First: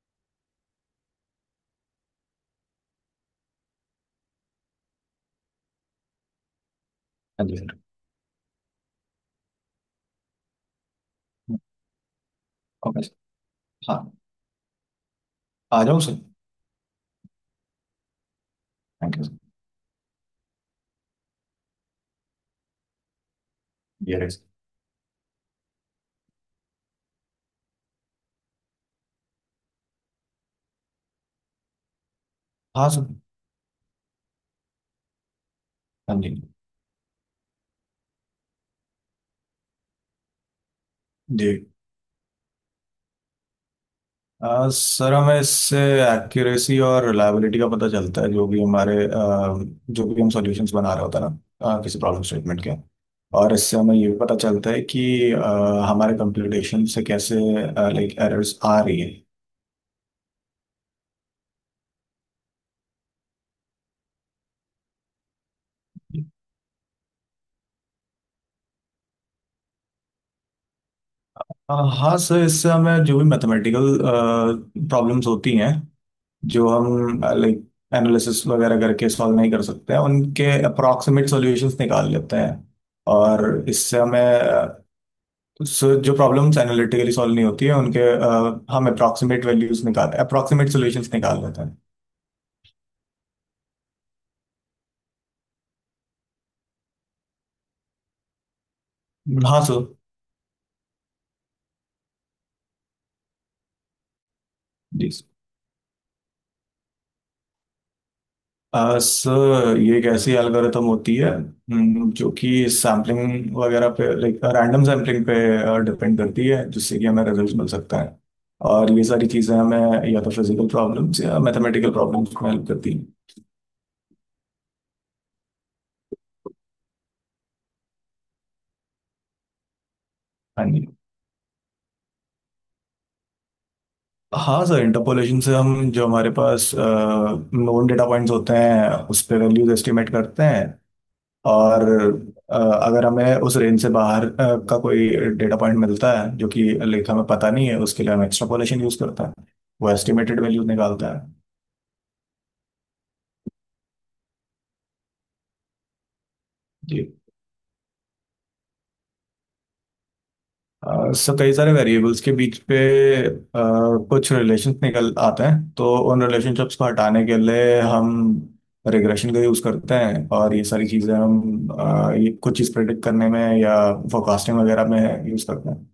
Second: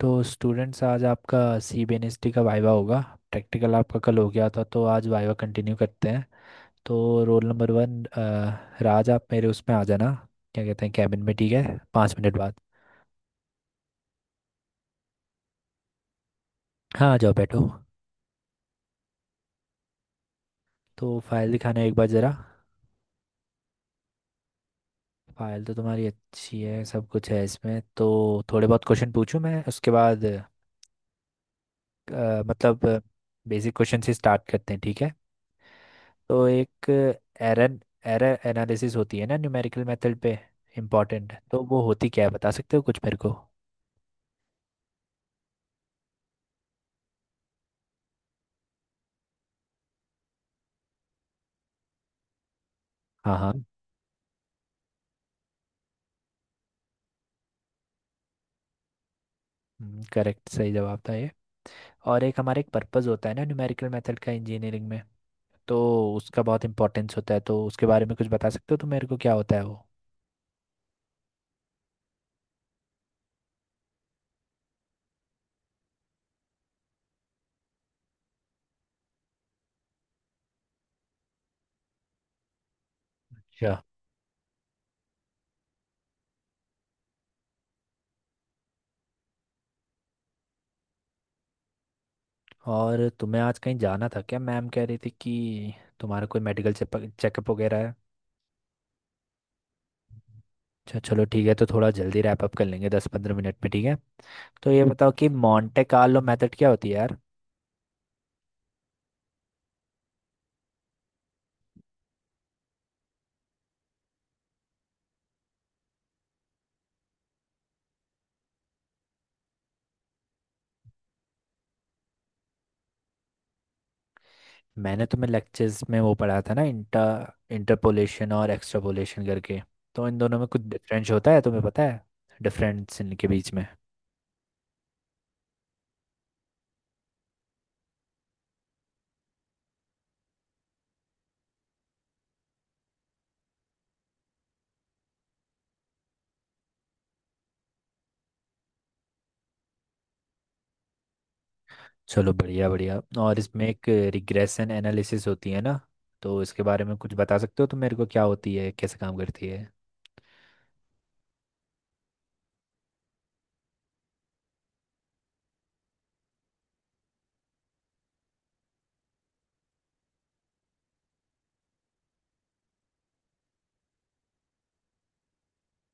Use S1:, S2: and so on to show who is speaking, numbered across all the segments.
S1: तो स्टूडेंट्स आज आपका C B N S T का वाइवा होगा। प्रैक्टिकल आपका कल हो गया था, तो आज वाइवा कंटिन्यू करते हैं। तो रोल नंबर
S2: and
S1: 1, राज, आप मेरे उसमें आ जाना, क्या कहते हैं, कैबिन में। ठीक है, 5 मिनट बाद।
S2: okay, हाँ। आ जाऊँ सर।
S1: हाँ, आ जाओ, बैठो।
S2: थैंक
S1: तो फाइल दिखाना एक बार ज़रा।
S2: यू। यस।
S1: फाइल तो तुम्हारी अच्छी है, सब कुछ है इसमें तो। थोड़े बहुत क्वेश्चन पूछूं मैं उसके बाद,
S2: हाँ
S1: मतलब
S2: सर।
S1: बेसिक क्वेश्चन से स्टार्ट करते हैं, ठीक है।
S2: हाँ जी।
S1: तो एक एरर एरर एनालिसिस होती है ना न्यूमेरिकल मेथड पे, इम्पॉर्टेंट।
S2: जी।
S1: तो वो होती क्या है, बता सकते हो कुछ मेरे को?
S2: सर हमें इससे एक्यूरेसी और रिलायबिलिटी का पता चलता है जो भी हमारे जो भी हम सॉल्यूशंस बना रहे होते हैं ना, किसी प्रॉब्लम स्टेटमेंट के।
S1: हाँ हाँ।
S2: और इससे हमें ये भी पता चलता है कि हमारे कंप्यूटेशन से कैसे लाइक एरर्स आ रही है।
S1: करेक्ट, सही जवाब था ये। और एक हमारा एक पर्पस होता है ना न्यूमेरिकल मेथड का इंजीनियरिंग में, तो उसका बहुत इंपॉर्टेंस होता है, तो उसके बारे में कुछ बता सकते हो तो मेरे को, क्या होता है वो?
S2: हाँ सर, इससे हमें जो भी मैथमेटिकल प्रॉब्लम्स होती हैं जो हम लाइक एनालिसिस वगैरह करके सॉल्व नहीं कर सकते हैं उनके अप्रॉक्सीमेट सॉल्यूशंस निकाल लेते हैं। और
S1: अच्छा।
S2: इससे हमें जो प्रॉब्लम्स एनालिटिकली सॉल्व नहीं होती है उनके हम अप्रॉक्सीमेट सॉल्यूशंस निकाल लेते हैं।
S1: और तुम्हें आज कहीं जाना था क्या? मैम कह रही थी कि तुम्हारा कोई मेडिकल चेकअप वगैरह है।
S2: हाँ सो।
S1: अच्छा, चलो ठीक है, तो थोड़ा जल्दी रैप अप कर लेंगे, 10-15 मिनट में, ठीक है। तो ये
S2: जी
S1: बताओ
S2: so।
S1: कि मॉन्टे कार्लो मेथड क्या होती है यार।
S2: सर ये एक ऐसी एल्गोरिथम होती है, जो कि सैम्पलिंग वगैरह पे लाइक रैंडम सैम्पलिंग पे डिपेंड करती है जिससे कि हमें रिजल्ट मिल सकता है। और ये सारी चीज़ें हमें या तो फिजिकल प्रॉब्लम्स या मैथमेटिकल प्रॉब्लम्स में हेल्प करती हैं।
S1: मैंने तुम्हें लेक्चर्स में वो पढ़ा था ना, इंटरपोलेशन और एक्सट्रापोलेशन करके। तो इन दोनों में कुछ
S2: हाँ जी।
S1: डिफरेंस होता है, तुम्हें पता है डिफरेंस इनके बीच में?
S2: हाँ सर, इंटरपोलेशन से हम जो हमारे पास नोन डेटा पॉइंट्स होते हैं उस पर वैल्यूज एस्टिमेट करते हैं। और अगर हमें उस रेंज से बाहर का कोई डेटा पॉइंट मिलता है जो कि लेखा में पता नहीं है उसके लिए हम एक्सट्रापोलेशन यूज करता है, वो एस्टिमेटेड वैल्यू निकालता है।
S1: चलो, बढ़िया बढ़िया। और इसमें एक रिग्रेशन एनालिसिस होती है ना, तो इसके बारे में
S2: जी।
S1: कुछ बता सकते हो तुम मेरे को, क्या होती है, कैसे काम करती है?
S2: सो कई सारे वेरिएबल्स के बीच पे अ, कुछ रिलेशन निकल आते हैं तो उन रिलेशनशिप्स को हटाने के लिए हम रिग्रेशन का यूज करते हैं। और ये सारी चीजें हम, ये कुछ चीज प्रेडिक्ट करने में या फोरकास्टिंग वगैरह में यूज करते हैं।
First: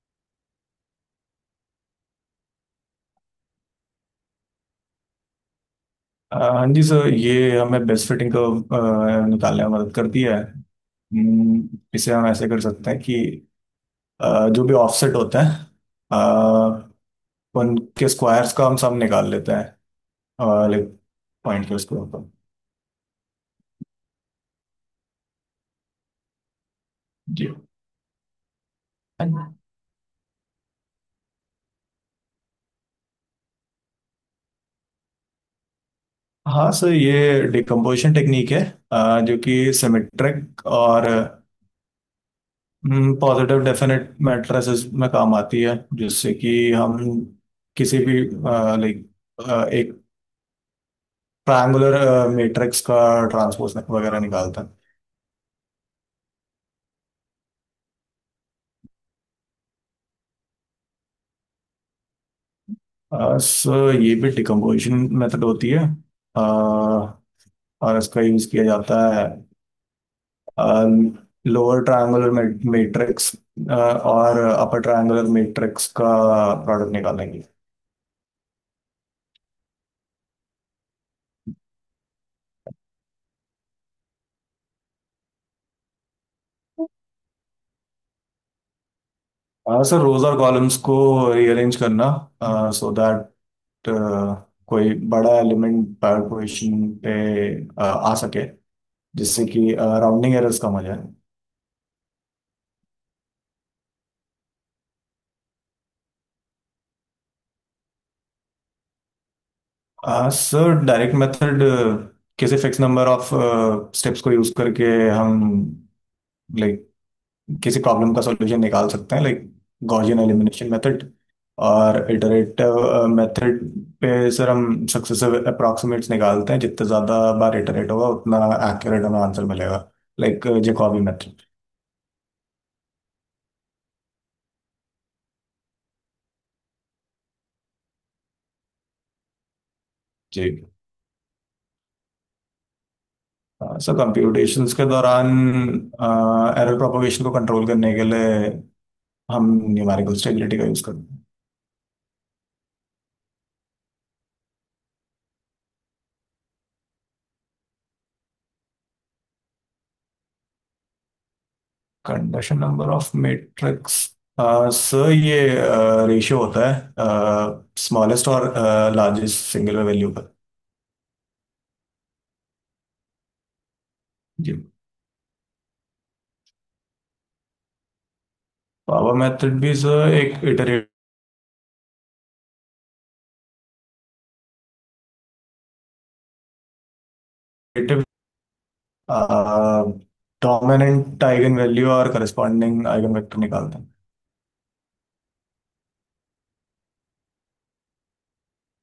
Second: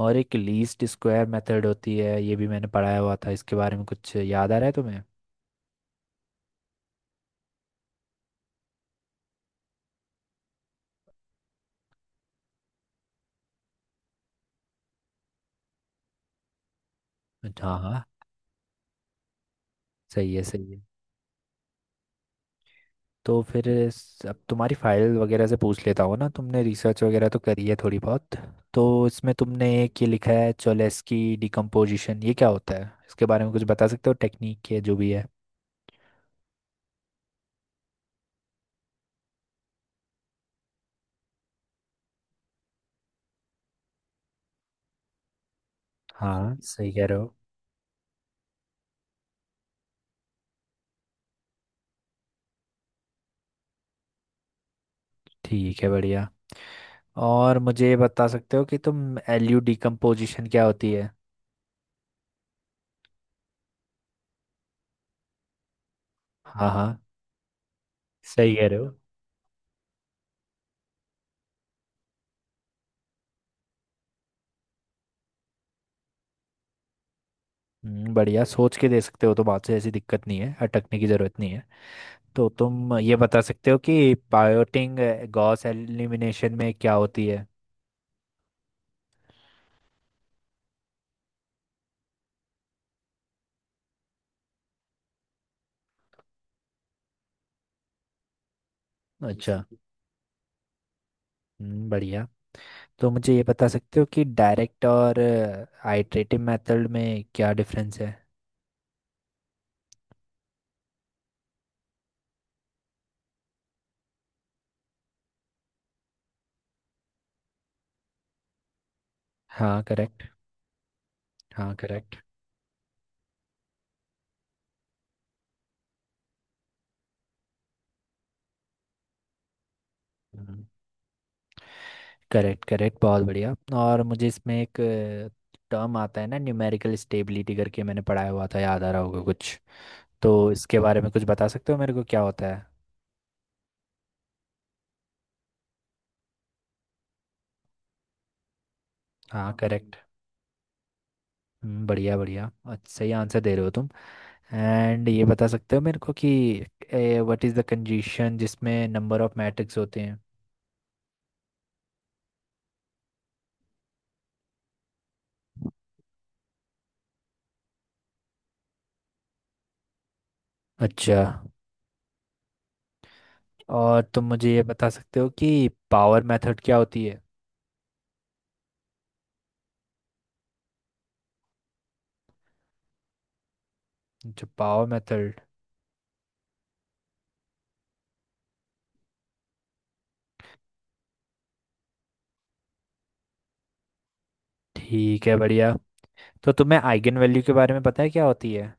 S1: और एक लीस्ट स्क्वायर मेथड होती है, ये भी मैंने पढ़ाया हुआ था, इसके बारे में कुछ याद आ रहा है तुम्हें?
S2: हाँ जी सर, ये हमें बेस्ट फिटिंग को निकालने में मदद करती है, इसे हम ऐसे कर सकते हैं कि जो भी ऑफसेट होते हैं, अ,
S1: हाँ हाँ,
S2: उनके स्क्वायर्स का हम सब निकाल लेते
S1: सही है
S2: हैं
S1: सही है।
S2: लाइक पॉइंट के स्क्वायर पर।
S1: तो फिर अब तुम्हारी फाइल वगैरह से पूछ लेता हूँ ना, तुमने रिसर्च वगैरह तो
S2: जी।
S1: करी है थोड़ी बहुत। तो इसमें तुमने एक ये लिखा है, चोलेस्की डिकम्पोजिशन, ये क्या होता है, इसके बारे में कुछ बता सकते हो टेक्निक के जो भी है?
S2: हाँ सर, ये डिकम्पोजिशन टेक्निक है, जो कि सिमेट्रिक और पॉजिटिव डेफिनेट मैट्रिसेस में काम आती है जिससे कि
S1: हाँ, सही
S2: हम
S1: कह रहे हो।
S2: किसी भी लाइक ट्रायंगुलर मैट्रिक्स का ट्रांसपोज वगैरह निकालता
S1: ठीक है, बढ़िया। और मुझे ये बता सकते हो कि तुम एलयू डिकम्पोजिशन क्या होती है?
S2: है। सो ये भी डिकम्पोजिशन मेथड होती है,
S1: हाँ हाँ,
S2: अ, और इसका यूज
S1: सही
S2: किया
S1: कह रहे हो।
S2: जाता है लोअर ट्रायंगुलर मैट्रिक्स और अपर ट्रायंगुलर मैट्रिक्स का प्रोडक्ट निकालेंगे।
S1: बढ़िया, सोच के दे सकते हो तो, बात से ऐसी दिक्कत नहीं है, अटकने की जरूरत नहीं है। तो तुम ये बता सकते हो कि पायोटिंग गॉस एलिमिनेशन में क्या होती है?
S2: सर रोज और कॉलम्स को रीअरेंज करना सो दैट कोई बड़ा एलिमेंट पोजिशन पे आ सके जिससे
S1: अच्छा।
S2: कि राउंडिंग एरर्स कम हो जाए।
S1: बढ़िया। तो मुझे ये बता सकते हो कि डायरेक्ट और आइट्रेटिव मेथड में क्या डिफरेंस है?
S2: सर डायरेक्ट मेथड किसी फिक्स नंबर ऑफ स्टेप्स को यूज करके हम लाइक किसी प्रॉब्लम का सॉल्यूशन निकाल सकते हैं लाइक
S1: हाँ,
S2: गॉसियन
S1: करेक्ट।
S2: Elimination method.
S1: हाँ,
S2: और
S1: करेक्ट
S2: इटरेटिव मेथड पे सर हम सक्सेसिव अप्रॉक्सीमेट्स निकालते हैं, जितने ज़्यादा बार इटरेट होगा उतना एक्यूरेट हमें आंसर मिलेगा like Jacobi method.
S1: Correct correct, बहुत बढ़िया। और मुझे इसमें एक टर्म आता है ना, न्यूमेरिकल स्टेबिलिटी करके, मैंने पढ़ाया हुआ था, याद आ रहा होगा कुछ। तो
S2: जी।
S1: इसके बारे में कुछ बता सकते हो मेरे को क्या होता है?
S2: सर कंप्यूटेशंस के दौरान एरर प्रोपगेशन को कंट्रोल करने के लिए हम
S1: हाँ, करेक्ट।
S2: न्यूमेरिकल स्टेबिलिटी का यूज़ करते हैं।
S1: बढ़िया बढ़िया, अच्छा, सही आंसर दे रहे हो तुम। एंड ये बता सकते हो मेरे को कि व्हाट इज़ द कंडीशन जिसमें नंबर ऑफ मैट्रिक्स होते हैं?
S2: Conduction number of matrix, sir ये रेशियो होता है स्मॉलेस्ट और लार्जेस्ट सिंगल वैल्यू का।
S1: अच्छा। और तुम मुझे
S2: जी।
S1: ये बता सकते हो कि पावर मेथड क्या होती है?
S2: पावर मेथड भी सर एक इटरेटिव
S1: जो power method
S2: dominant eigen value और करस्पॉन्डिंग आइगन वेक्टर निकालते हैं।
S1: ठीक है, बढ़िया। तो तुम्हें आइगन वैल्यू के बारे में पता है क्या होती है?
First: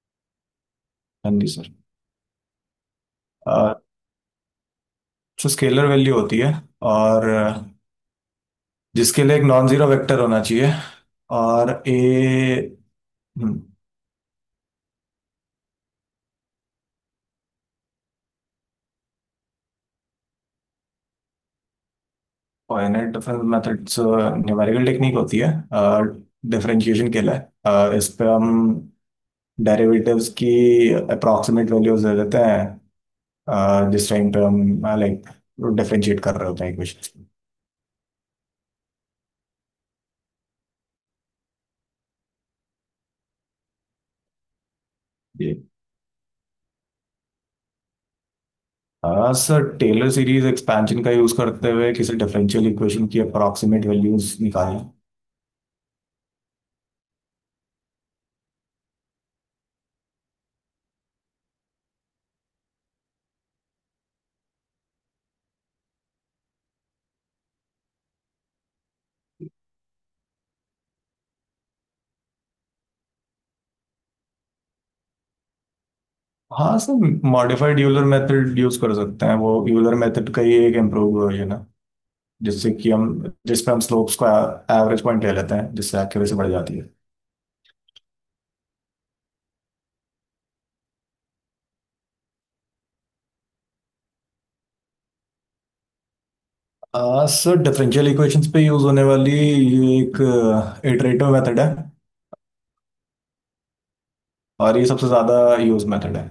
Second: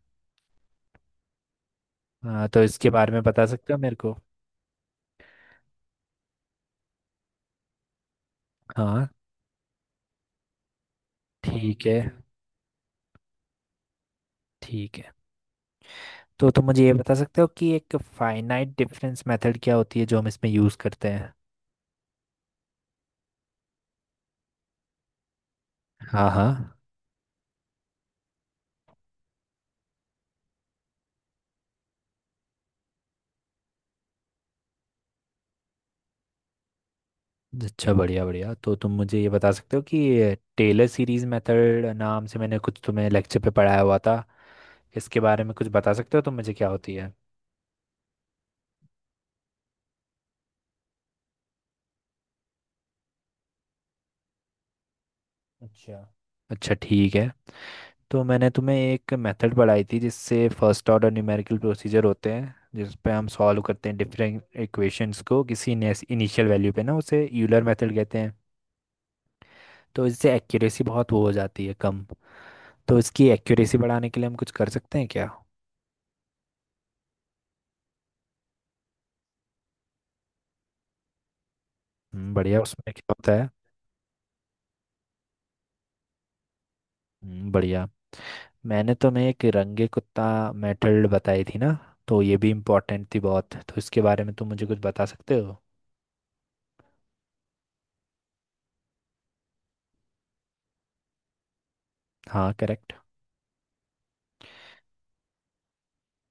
S2: हाँ जी सर।
S1: हाँ, तो इसके बारे में बता सकते
S2: अह,
S1: हो मेरे को?
S2: सो स्केलर वैल्यू होती है और,
S1: हाँ।
S2: जिसके लिए एक नॉन जीरो वेक्टर होना चाहिए और
S1: ठीक
S2: ए।
S1: है, ठीक है। तो तुम मुझे ये बता सकते हो कि एक फाइनाइट डिफरेंस मेथड क्या होती है जो हम इसमें यूज़ करते हैं?
S2: Finite difference methods numerical technique होती है
S1: हाँ हाँ।
S2: डिफरेंशिएशन के लिए। इस पे हम डेरिवेटिव्स की अप्रॉक्सीमेट वैल्यूज दे देते हैं, जिस टाइम पे हम लाइक डिफरेंशिएट कर रहे होते हैं इक्वेशन।
S1: अच्छा, बढ़िया बढ़िया। तो तुम मुझे ये बता सकते हो कि टेलर सीरीज मेथड नाम से मैंने कुछ तुम्हें लेक्चर पे पढ़ाया हुआ था, इसके बारे
S2: जी।
S1: में कुछ बता सकते हो तुम मुझे क्या होती है?
S2: हाँ सर, टेलर सीरीज एक्सपेंशन का यूज करते हुए किसी डिफरेंशियल इक्वेशन की अप्रॉक्सीमेट वैल्यूज निकालें।
S1: अच्छा। अच्छा, ठीक है। तो मैंने तुम्हें एक मेथड पढ़ाई थी जिससे फर्स्ट ऑर्डर न्यूमेरिकल प्रोसीजर होते हैं, जिस पे हम सॉल्व करते हैं डिफरेंट इक्वेशंस को, किसी इनिशियल वैल्यू पे ना, उसे यूलर मेथड कहते हैं। तो इससे एक्यूरेसी बहुत वो हो जाती है कम, तो इसकी एक्यूरेसी बढ़ाने के लिए हम कुछ कर सकते हैं क्या?
S2: हाँ sir, modified Euler method use कर सकते हैं, वो यूलर मेथड का ही एक इम्प्रूव वर्जन है।
S1: बढ़िया,
S2: जिससे कि
S1: उसमें
S2: हम
S1: क्या होता है?
S2: जिसमें हम स्लोप्स का एवरेज पॉइंट ले लेते हैं जिससे एक्यूरेसी बढ़ जाती है।
S1: बढ़िया। मैंने तुम्हें एक रंगे कुत्ता मेथड बताई थी ना, तो ये भी इम्पोर्टेंट थी बहुत, तो इसके बारे में तुम मुझे कुछ बता सकते हो?
S2: सर डिफरेंशियल इक्वेशंस पे यूज होने वाली ये एक इटरेटिव मेथड है
S1: हाँ, करेक्ट।
S2: और ये सबसे ज्यादा यूज मेथड है।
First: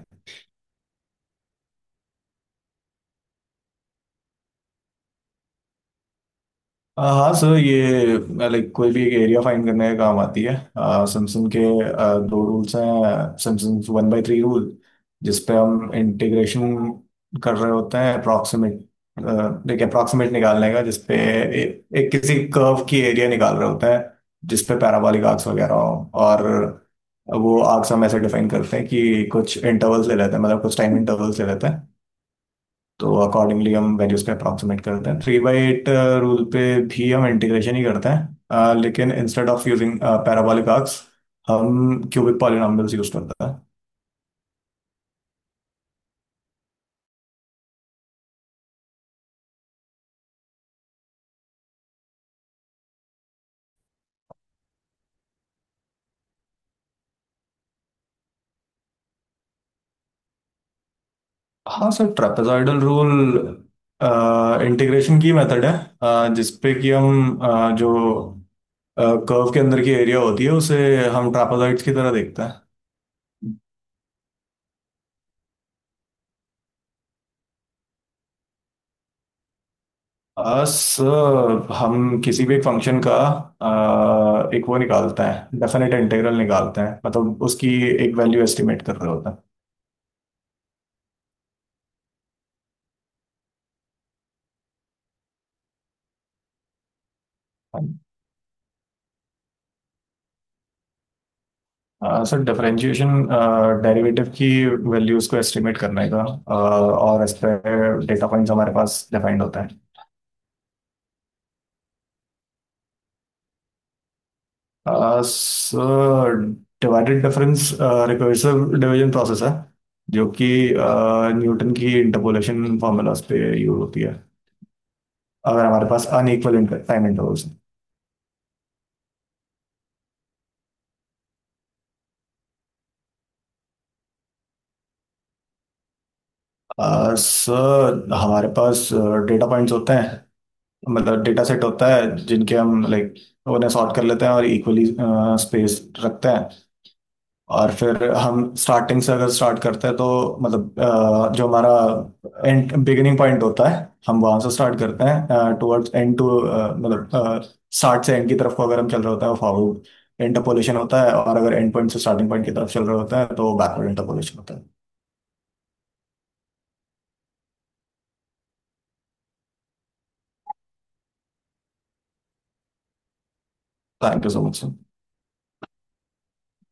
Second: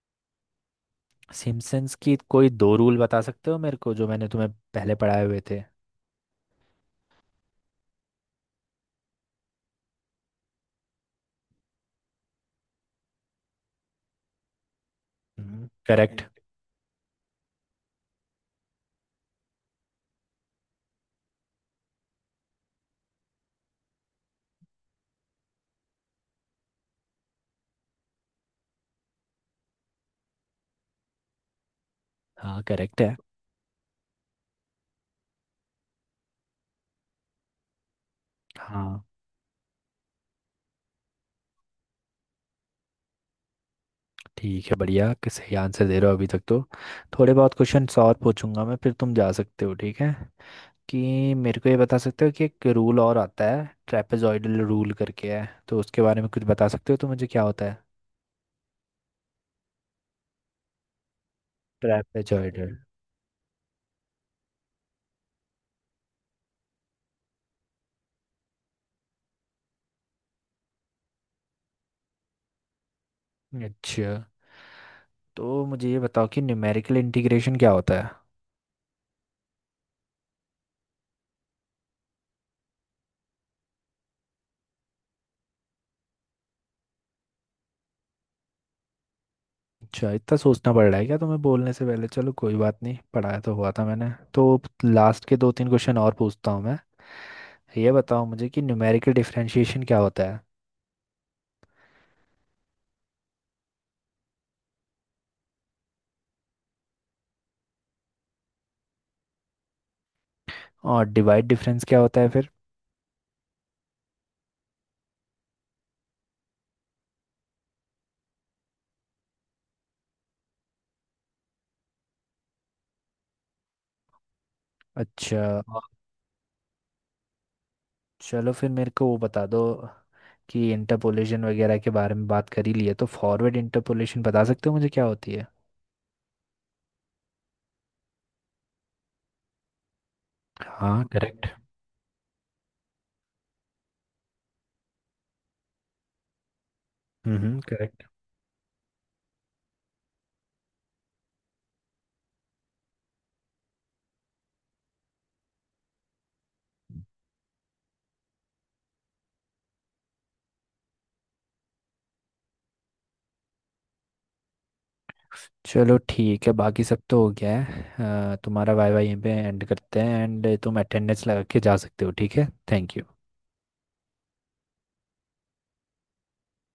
S1: सिम्पसन्स की कोई 2 रूल बता सकते हो मेरे को, जो मैंने तुम्हें पहले पढ़ाए हुए थे?
S2: हाँ सर, ये लाइक कोई भी एक एरिया फाइंड करने का काम आती है। सैमसंग के दो रूल्स हैं, Simpson's one by three rule जिसपे हम
S1: करेक्ट।
S2: इंटीग्रेशन कर रहे होते हैं अप्रॉक्सीमेट, लाइक अप्रॉक्सीमेट निकालने का जिसपे एक किसी कर्व की एरिया निकाल रहे होते हैं जिसपे पैराबोलिक आर्क्स वगैरह हो, और वो आर्क्स हम ऐसे डिफाइन करते हैं कि कुछ इंटरवल्स ले लेते हैं, मतलब कुछ टाइम इंटरवल्स ले लेते हैं।
S1: हाँ, करेक्ट
S2: तो
S1: है।
S2: अकॉर्डिंगली हम वैल्यूज पे अप्रॉक्सीमेट करते हैं। थ्री बाई एट रूल पे भी हम इंटीग्रेशन ही करते हैं,
S1: हाँ,
S2: लेकिन instead of using parabolic arcs हम क्यूबिक पॉलिनॉमियल्स यूज करते हैं।
S1: ठीक है, बढ़िया, कि सही आंसर दे रहे हो अभी तक तो। थोड़े बहुत क्वेश्चंस और पूछूंगा मैं, फिर तुम जा सकते हो, ठीक है। कि मेरे को ये बता सकते हो कि एक रूल और आता है ट्रेपेजॉइडल रूल करके है, तो उसके बारे में कुछ बता सकते हो तो मुझे क्या होता है?
S2: हाँ sir,
S1: trapezoidal.
S2: Trapezoidal rule integration की मेथड है, जिसपे कि हम जो कर्व के अंदर की एरिया होती है उसे हम ट्रापेजॉइड्स की तरह देखते हैं।
S1: अच्छा। तो मुझे ये बताओ कि न्यूमेरिकल इंटीग्रेशन क्या होता है?
S2: सर हम किसी भी एक फंक्शन का एक वो निकालते हैं, डेफिनेट इंटीग्रल निकालते हैं, मतलब उसकी एक वैल्यू एस्टिमेट कर रहे होते
S1: अच्छा, इतना सोचना पड़ रहा है क्या तुम्हें बोलने से पहले? चलो कोई बात नहीं, पढ़ाया तो हुआ था मैंने तो। लास्ट के 2-3 क्वेश्चन और पूछता हूँ मैं। ये
S2: हैं।
S1: बताओ मुझे कि न्यूमेरिकल डिफरेंशिएशन क्या होता है?
S2: सर डिफरेंशिएशन डेरिवेटिव की वैल्यूज को एस्टिमेट करने का, और इस पे डेटा पॉइंट्स हमारे पास डिफाइंड होते हैं।
S1: और डिवाइड डिफरेंस क्या होता है फिर?
S2: Sir divided difference recursive division process है जो कि न्यूटन की इंटरपोलेशन फार्मूलाज पे यूज होती है
S1: अच्छा।
S2: अगर
S1: और
S2: हमारे पास अनइक्वल टाइम इंटरवल्स।
S1: चलो फिर मेरे को वो बता दो, कि इंटरपोलेशन वगैरह के बारे में बात कर ही लिए, तो फॉरवर्ड इंटरपोलेशन बता सकते हो मुझे क्या होती है?
S2: सर हमारे पास डेटा पॉइंट्स होते हैं,
S1: हाँ,
S2: मतलब डेटा
S1: करेक्ट।
S2: सेट होता है जिनके हम लाइक उन्हें सॉर्ट कर लेते हैं और इक्वली स्पेस रखते हैं।
S1: हम्म
S2: और फिर हम स्टार्टिंग से अगर स्टार्ट करते हैं तो मतलब, जो हमारा एंड बिगिनिंग पॉइंट होता है हम वहां से स्टार्ट करते हैं टुवर्ड्स एंड टू, मतलब स्टार्ट से एंड की तरफ को अगर हम चल रहे होते हैं फॉरवर्ड इंटरपोलेशन होता है, और अगर एंड पॉइंट से स्टार्टिंग पॉइंट की तरफ चल रहे होते हैं तो बैकवर्ड इंटरपोलेशन होता है।
S1: चलो ठीक है, बाकी सब तो हो गया है। तुम्हारा वाई वाई यहीं पे एंड करते हैं, एंड तुम अटेंडेंस लगा के जा सकते हो, ठीक है, thank you.
S2: Thank you so much.